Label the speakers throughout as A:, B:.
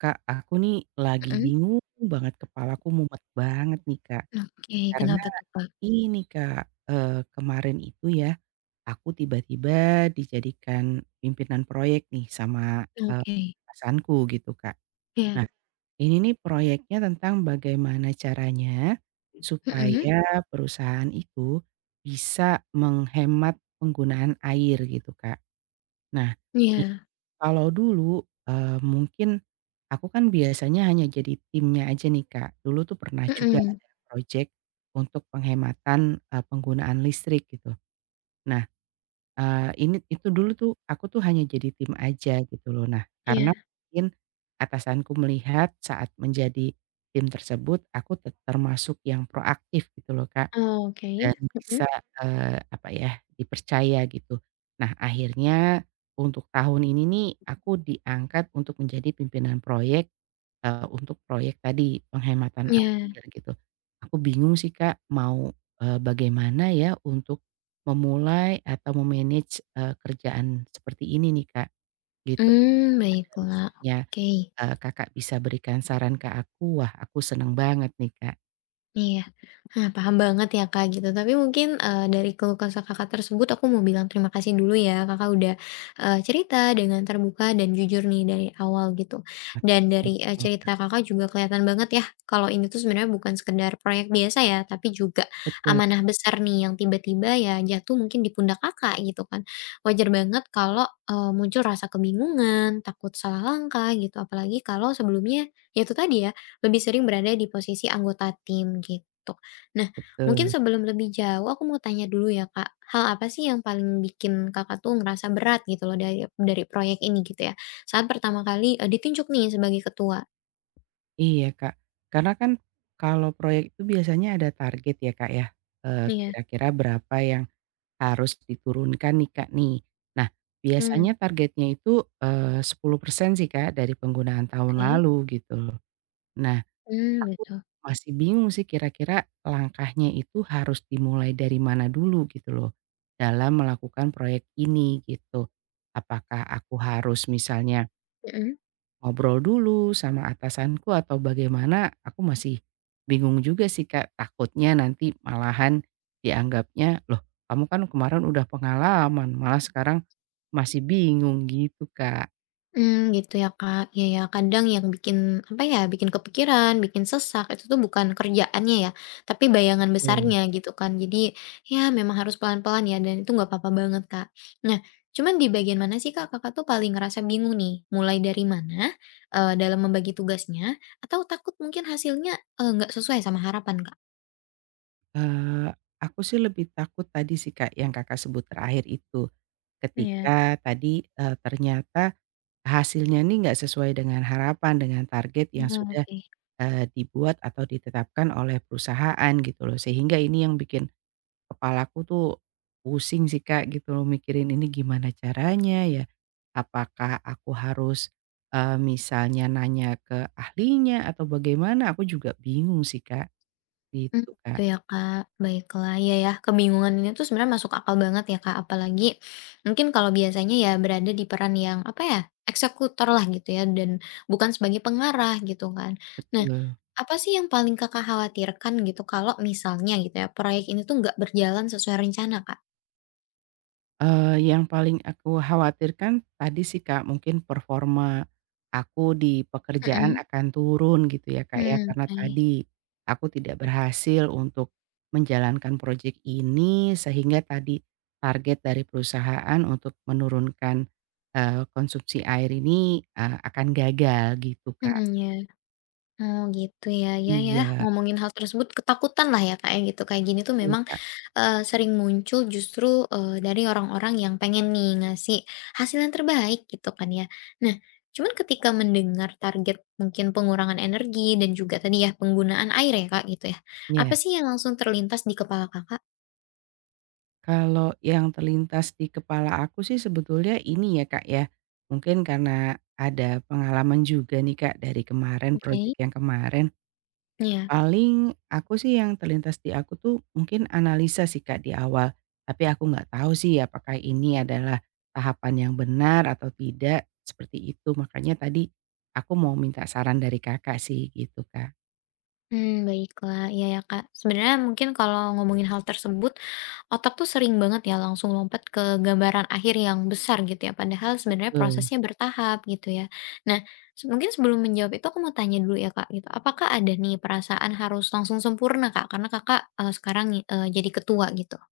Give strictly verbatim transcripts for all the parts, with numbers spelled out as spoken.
A: Kak, aku nih lagi
B: Mhm,
A: bingung banget, kepalaku mumet banget nih, Kak.
B: oke,
A: Karena
B: kenapa tuh, Kak?
A: ini, Kak, eee, kemarin itu ya, aku tiba-tiba dijadikan pimpinan proyek nih sama, eee,
B: Oke,
A: atasanku gitu, Kak.
B: iya,
A: Nah, ini nih proyeknya tentang bagaimana caranya
B: mhm,
A: supaya perusahaan itu bisa menghemat penggunaan air gitu, Kak. Nah, ini
B: iya,
A: kalau dulu, eee, mungkin aku kan biasanya hanya jadi timnya aja nih, Kak. Dulu tuh pernah juga
B: mhm,
A: ada project untuk penghematan, eee, penggunaan listrik gitu. Nah, eee, ini itu dulu tuh aku tuh hanya jadi tim aja gitu loh. Nah, karena
B: iya,
A: mungkin atasanku melihat saat menjadi tim tersebut aku te termasuk yang proaktif gitu loh, Kak.
B: oke,
A: Dan
B: mhm,
A: bisa, eee, apa ya, dipercaya gitu. Nah akhirnya untuk tahun ini nih aku diangkat untuk menjadi pimpinan proyek, eee, untuk proyek tadi penghematan
B: iya,
A: air gitu. Aku bingung sih Kak mau, eee, bagaimana ya untuk memulai atau memanage manage kerjaan seperti ini nih Kak, gitu.
B: mmm,
A: Ada
B: baiklah,
A: misalnya,
B: oke.
A: eee, Kakak bisa berikan saran ke aku, wah aku seneng banget nih Kak.
B: Iya. Nah, paham banget ya, Kak, gitu. Tapi mungkin, eee, dari keluh kesah Kakak tersebut aku mau bilang terima kasih dulu ya, Kakak udah, eee, cerita dengan terbuka dan jujur nih dari awal gitu.
A: Oke,
B: Dan dari, eee,
A: sama-sama.
B: cerita Kakak juga kelihatan banget ya kalau ini tuh sebenarnya bukan sekedar proyek biasa ya, tapi juga
A: Betul,
B: amanah besar nih yang tiba-tiba ya jatuh mungkin di pundak Kakak gitu kan. Wajar banget kalau, eee, muncul rasa kebingungan, takut salah langkah gitu, apalagi kalau sebelumnya ya itu tadi ya lebih sering berada di posisi anggota tim gitu. Nah, mungkin
A: betul.
B: sebelum lebih jauh aku mau tanya dulu ya Kak, hal apa sih yang paling bikin Kakak tuh ngerasa berat gitu loh dari dari proyek ini gitu ya? Saat pertama kali, eee, ditunjuk nih sebagai ketua?
A: Iya, Kak. Karena kan kalau proyek itu biasanya ada target ya, Kak, ya, eee,
B: Iya.
A: kira-kira berapa yang harus diturunkan nih, Kak, nih. Nah,
B: Hmm.
A: biasanya targetnya itu, eee, sepuluh persen sih, Kak, dari penggunaan tahun
B: Oke.
A: lalu gitu loh. Nah,
B: Hmm,
A: aku
B: gitu,
A: masih bingung sih kira-kira langkahnya itu harus dimulai dari mana dulu gitu loh, dalam melakukan proyek ini gitu. Apakah aku harus misalnya
B: mhm.
A: ngobrol dulu sama atasanku atau bagaimana, aku masih bingung juga sih Kak, takutnya nanti malahan dianggapnya, "Loh, kamu kan kemarin udah pengalaman, malah sekarang masih bingung," gitu Kak.
B: Mmm, gitu ya, Kak. Iya ya, kadang yang bikin, apa ya, bikin kepikiran, bikin sesak, itu tuh bukan kerjaannya ya, tapi bayangan
A: Betul.
B: besarnya gitu kan. Jadi, ya memang harus pelan-pelan ya, dan itu nggak apa-apa banget, Kak. Nah, cuman di bagian mana sih, Kak, Kakak tuh paling ngerasa bingung nih? Mulai dari mana, eee, dalam membagi tugasnya, atau takut mungkin hasilnya, eee, nggak sesuai sama harapan, Kak?
A: Eee, aku sih lebih takut tadi sih Kak, yang Kakak sebut terakhir itu,
B: Iya.
A: ketika tadi, eee, ternyata hasilnya nih nggak sesuai dengan harapan, dengan target yang
B: Oh,
A: sudah,
B: oke.
A: eee, dibuat atau ditetapkan oleh perusahaan gitu loh, sehingga ini yang bikin kepalaku tuh pusing sih Kak gitu loh mikirin ini gimana caranya ya. Apakah aku harus, eee, misalnya nanya ke ahlinya atau bagaimana? Aku juga bingung sih Kak,
B: Hmm
A: gitu
B: gitu
A: Kak.
B: ya Kak, baiklah. Ya ya, kebingungan ini tuh sebenarnya masuk akal banget ya Kak, apalagi mungkin kalau biasanya ya berada di peran yang, apa ya, eksekutor lah gitu ya dan bukan sebagai pengarah gitu kan. Nah,
A: Betul.
B: apa sih yang paling Kakak khawatirkan gitu kalau misalnya gitu ya, proyek ini tuh nggak berjalan sesuai rencana Kak?
A: Eee, yang paling aku khawatirkan tadi sih, Kak, mungkin performa aku di pekerjaan
B: Mhm,
A: akan turun gitu ya, Kak, ya,
B: hmm,
A: karena
B: oke.
A: tadi aku tidak berhasil untuk menjalankan proyek ini sehingga tadi target dari perusahaan untuk menurunkan, eee, konsumsi air ini, eee, akan gagal gitu, Kak.
B: Mmm, ya. Oh gitu ya, ya, ya,
A: Iya,
B: ngomongin hal tersebut ketakutan lah ya Kak ya gitu, kayak gini tuh
A: betul,
B: memang,
A: Kak.
B: eee, sering muncul justru, eee, dari orang-orang yang pengen nih ngasih hasil yang terbaik gitu kan ya. Nah, cuman ketika mendengar target mungkin pengurangan energi dan juga tadi ya penggunaan air ya Kak gitu ya,
A: Iya.
B: apa sih yang langsung terlintas di kepala Kakak?
A: Kalau yang terlintas di kepala aku sih sebetulnya ini ya, Kak, ya, mungkin karena ada pengalaman juga nih, Kak, dari kemarin. Iya,
B: Oke.
A: project yang kemarin.
B: Ya.
A: Paling aku sih yang terlintas di aku tuh mungkin analisa sih, Kak, di awal. Tapi aku nggak tahu sih apakah ini adalah tahapan yang benar atau tidak, seperti itu. Makanya tadi aku mau minta saran dari Kakak sih gitu, Kak.
B: Hmm. Baiklah. Ya ya Kak, sebenarnya mungkin kalau ngomongin hal tersebut otak tuh sering banget ya langsung lompat ke gambaran akhir yang besar gitu ya, padahal sebenarnya
A: Betul.
B: prosesnya bertahap gitu ya. Nah, se- mungkin sebelum menjawab itu aku mau tanya dulu ya Kak gitu, apakah ada nih perasaan harus langsung sempurna Kak karena Kakak eh, sekarang eh, jadi ketua gitu?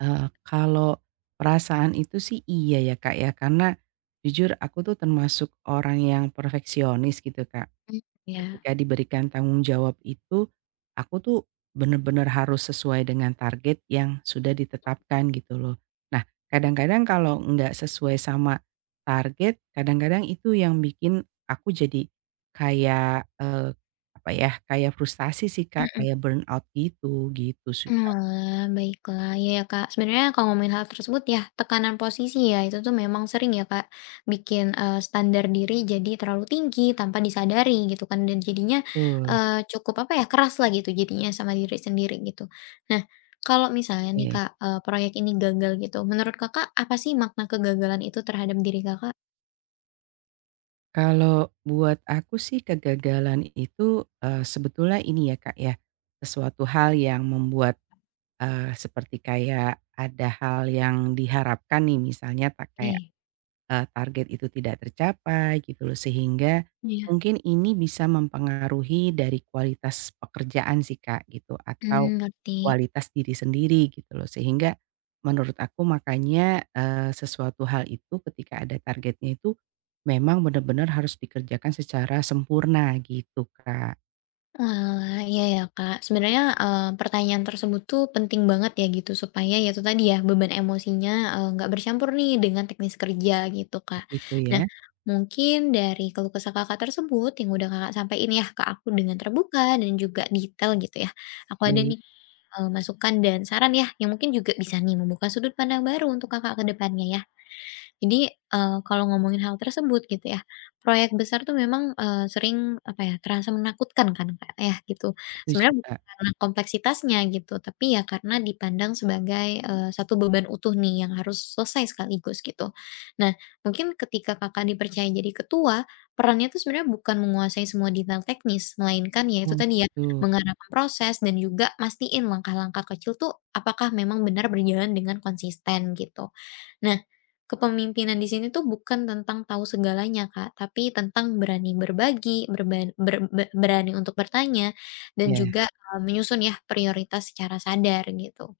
A: Eee, kalau perasaan itu sih iya ya, Kak, ya, karena jujur aku tuh termasuk orang yang perfeksionis gitu, Kak.
B: Mm, ya.
A: Ketika diberikan tanggung jawab itu, aku tuh bener-bener harus sesuai dengan target yang sudah ditetapkan gitu loh. Nah, kadang-kadang kalau nggak sesuai sama target, kadang-kadang itu yang bikin aku jadi kayak, eee, apa ya, kayak frustasi sih, Kak, kayak burnout gitu, gitu sih, Kak.
B: Oalah, baiklah. Iya ya, Kak, sebenarnya kalau ngomongin hal tersebut ya, tekanan posisi ya, itu tuh memang sering ya, Kak, bikin, eee, standar diri jadi terlalu tinggi tanpa disadari gitu kan dan jadinya,
A: Betul,
B: eee, cukup apa ya, keras lah gitu jadinya sama diri sendiri gitu. Nah, kalau misalnya nih,
A: oke.
B: Kak, eee, proyek ini gagal gitu, menurut Kakak apa sih makna kegagalan itu terhadap diri Kakak?
A: Kalau buat aku sih kegagalan itu, eee, sebetulnya ini ya, Kak, ya, sesuatu hal yang membuat, eee, seperti kayak ada hal yang diharapkan nih misalnya tak kayak
B: Nih,
A: eee, target itu tidak tercapai gitu loh, sehingga
B: iya,
A: mungkin ini bisa mempengaruhi dari kualitas pekerjaan sih, Kak, gitu atau
B: mmm, ngerti.
A: kualitas diri sendiri gitu loh. Sehingga menurut aku makanya, eee, sesuatu hal itu ketika ada targetnya itu memang benar-benar harus dikerjakan secara sempurna gitu, Kak.
B: Wah iya ya, Kak. Sebenarnya, eee, pertanyaan tersebut tuh penting banget ya gitu, supaya ya itu tadi ya, beban emosinya, eee, nggak bercampur nih dengan teknis kerja gitu, Kak.
A: Gitu
B: Nah,
A: ya?
B: mungkin dari keluh kesah Kakak tersebut yang udah Kakak sampaikan ya ke aku dengan terbuka dan juga detail gitu ya, aku ada nih,
A: Baik,
B: eee, masukan dan saran ya, yang mungkin juga bisa nih membuka sudut pandang baru untuk Kakak ke depannya ya. Jadi, eee, kalau ngomongin hal tersebut gitu ya, proyek besar tuh memang, eee, sering apa ya, terasa menakutkan kan Kak ya gitu.
A: setuju,
B: Sebenarnya bukan
A: Kak.
B: karena kompleksitasnya gitu, tapi ya karena dipandang sebagai, eee, satu beban utuh nih yang harus selesai sekaligus gitu. Nah, mungkin ketika Kakak dipercaya jadi ketua, perannya tuh sebenarnya bukan menguasai semua detail teknis, melainkan ya itu
A: Oh
B: tadi ya,
A: gitu.
B: mengarahkan proses dan juga mastiin langkah-langkah kecil tuh apakah memang benar berjalan dengan konsisten gitu. Nah, kepemimpinan di sini tuh bukan tentang tahu segalanya, Kak, tapi tentang berani berbagi, berban ber be berani untuk bertanya, dan
A: Iya,
B: juga, eee, menyusun ya prioritas secara sadar gitu.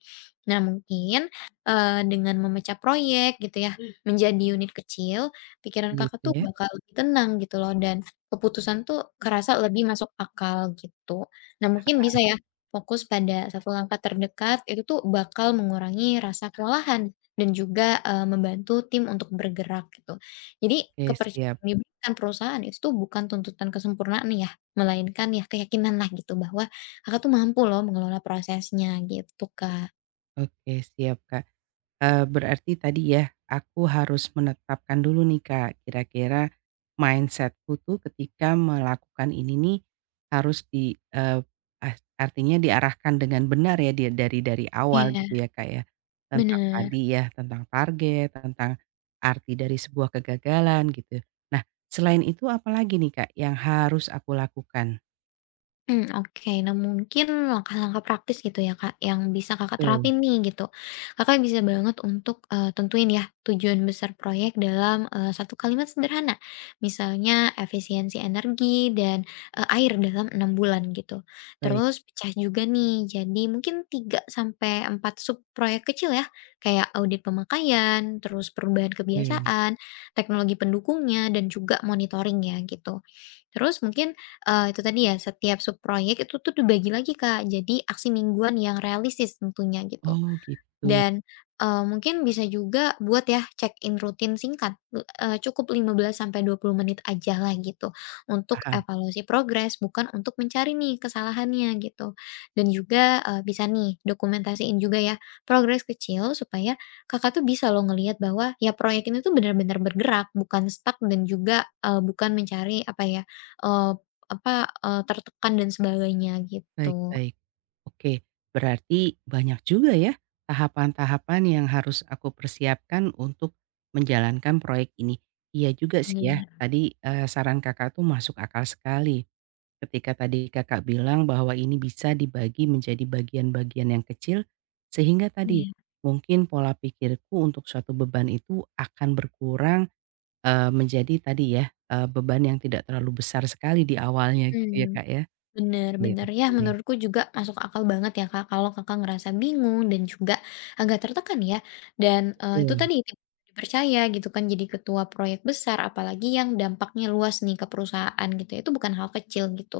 B: Nah mungkin, eee, dengan memecah proyek gitu ya, Mmm. menjadi unit kecil, pikiran
A: oh
B: Kakak
A: gitu
B: tuh
A: ya?
B: bakal lebih tenang gitu loh dan keputusan tuh kerasa lebih masuk akal gitu. Nah mungkin bisa ya, fokus pada satu langkah terdekat itu tuh bakal mengurangi rasa kelelahan dan juga, eee, membantu tim untuk bergerak gitu. Jadi
A: Oke siap,
B: kepercayaan yang diberikan perusahaan itu tuh bukan tuntutan kesempurnaan ya, melainkan ya keyakinan lah gitu bahwa Kakak tuh mampu loh mengelola prosesnya gitu, Kak.
A: oke siap, Kak. Eee, berarti tadi ya, aku harus menetapkan dulu nih Kak, kira-kira mindsetku tuh ketika melakukan ini nih harus di eee, ah artinya diarahkan dengan benar ya dia dari dari awal
B: Iya,
A: gitu ya Kak ya, tentang
B: bener.
A: tadi ya, tentang target, tentang arti dari sebuah kegagalan gitu. Nah, selain itu apalagi nih Kak yang harus aku lakukan?
B: Mmm, oke. Nah, mungkin langkah-langkah praktis gitu ya, Kak, yang bisa Kakak
A: Betul,
B: terapin nih gitu. Kakak bisa banget untuk, eee, tentuin ya tujuan besar proyek dalam, eee, satu kalimat sederhana. Misalnya efisiensi energi dan, eee, air dalam enam bulan gitu.
A: baik,
B: Terus pecah juga nih jadi mungkin tiga sampai empat sub proyek kecil ya, kayak audit pemakaian, terus perubahan
A: oke.
B: kebiasaan, teknologi pendukungnya, dan juga monitoring ya gitu. Terus mungkin eee, itu tadi ya, setiap subproyek itu tuh dibagi lagi Kak, jadi aksi mingguan yang realistis tentunya gitu.
A: Oh gitu,
B: Dan, eee, mungkin bisa juga buat ya check-in rutin singkat, du eee, cukup lima belas sampai dua puluh menit aja lah gitu, untuk
A: paham.
B: evaluasi progres, bukan untuk mencari nih kesalahannya gitu. Dan juga, eee, bisa nih dokumentasiin juga ya progres kecil supaya Kakak tuh bisa loh ngelihat bahwa ya proyek ini tuh benar-benar bergerak, bukan stuck dan juga, eee, bukan mencari apa ya, eee, apa, eee, tertekan dan sebagainya
A: Baik,
B: gitu.
A: baik. Oke, berarti banyak juga ya tahapan-tahapan yang harus aku persiapkan untuk menjalankan proyek ini. Iya juga sih ya,
B: Bener,
A: tadi eh, saran kakak tuh masuk akal sekali. Ketika tadi kakak bilang bahwa ini bisa dibagi menjadi bagian-bagian yang kecil, sehingga tadi
B: iya,
A: mungkin pola pikirku untuk suatu beban itu akan berkurang eh, menjadi tadi ya eh, beban yang tidak terlalu besar sekali di awalnya gitu ya
B: mmm.
A: kak ya.
B: Bener
A: Iya,
B: bener. Ya
A: oke.
B: menurutku juga masuk akal banget ya Kak, kalau Kakak ngerasa bingung dan juga agak tertekan ya. Dan, eee, itu
A: Betul.
B: tadi tidak dipercaya gitu kan jadi ketua proyek besar, apalagi yang dampaknya luas nih ke perusahaan gitu ya, itu bukan hal kecil gitu.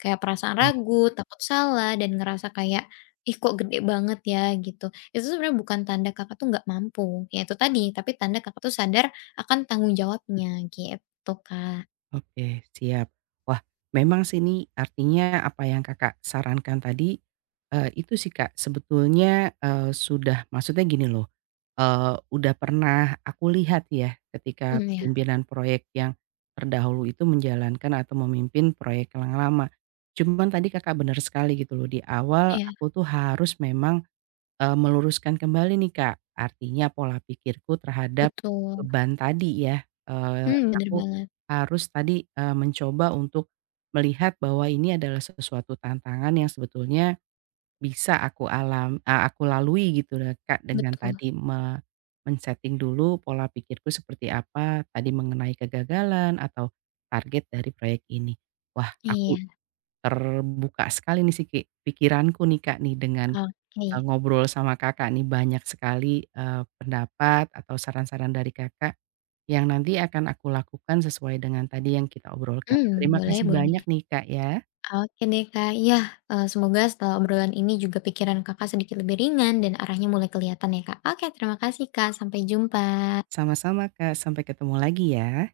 B: Kayak perasaan ragu, takut salah, dan ngerasa kayak, "Ih kok gede banget ya?" Gitu. Itu sebenarnya bukan tanda Kakak tuh nggak mampu, ya itu tadi, tapi tanda Kakak tuh sadar akan tanggung jawabnya gitu Kak.
A: Oke, siap. Wah, memang sih ini artinya apa yang Kakak sarankan tadi, eee, itu sih Kak sebetulnya, eee, sudah maksudnya gini loh, eee, udah pernah aku lihat ya ketika
B: Mhm, ya.
A: pimpinan proyek yang terdahulu itu menjalankan atau memimpin proyek yang lama. Cuman tadi Kakak benar sekali gitu loh, di awal
B: Iya,
A: aku tuh harus memang Eee, meluruskan kembali nih, Kak, artinya pola pikirku terhadap
B: betul.
A: beban tadi ya, eee,
B: Mmm, bener
A: aku
B: banget.
A: harus tadi, eee, mencoba untuk melihat bahwa ini adalah sesuatu tantangan yang sebetulnya bisa aku alam eee, aku lalui gitu ya, Kak, dengan
B: Betul,
A: tadi me men-setting dulu pola pikirku seperti apa, tadi mengenai kegagalan atau target dari proyek ini. Wah, aku
B: iya,
A: terbuka sekali nih siki pikiranku nih, Kak, nih dengan
B: oke.
A: eee, ngobrol sama Kakak nih banyak sekali, eee, pendapat atau saran-saran dari Kakak yang nanti akan aku lakukan sesuai dengan tadi yang kita obrolkan.
B: hmm
A: Terima
B: Boleh
A: kasih
B: boleh.
A: banyak nih Kak ya.
B: Oke deh, Kak. Ya eee, semoga setelah obrolan ini juga pikiran Kakak sedikit lebih ringan dan arahnya mulai kelihatan ya, Kak. Oke, terima kasih, Kak. Sampai jumpa.
A: Sama-sama Kak, sampai ketemu lagi ya.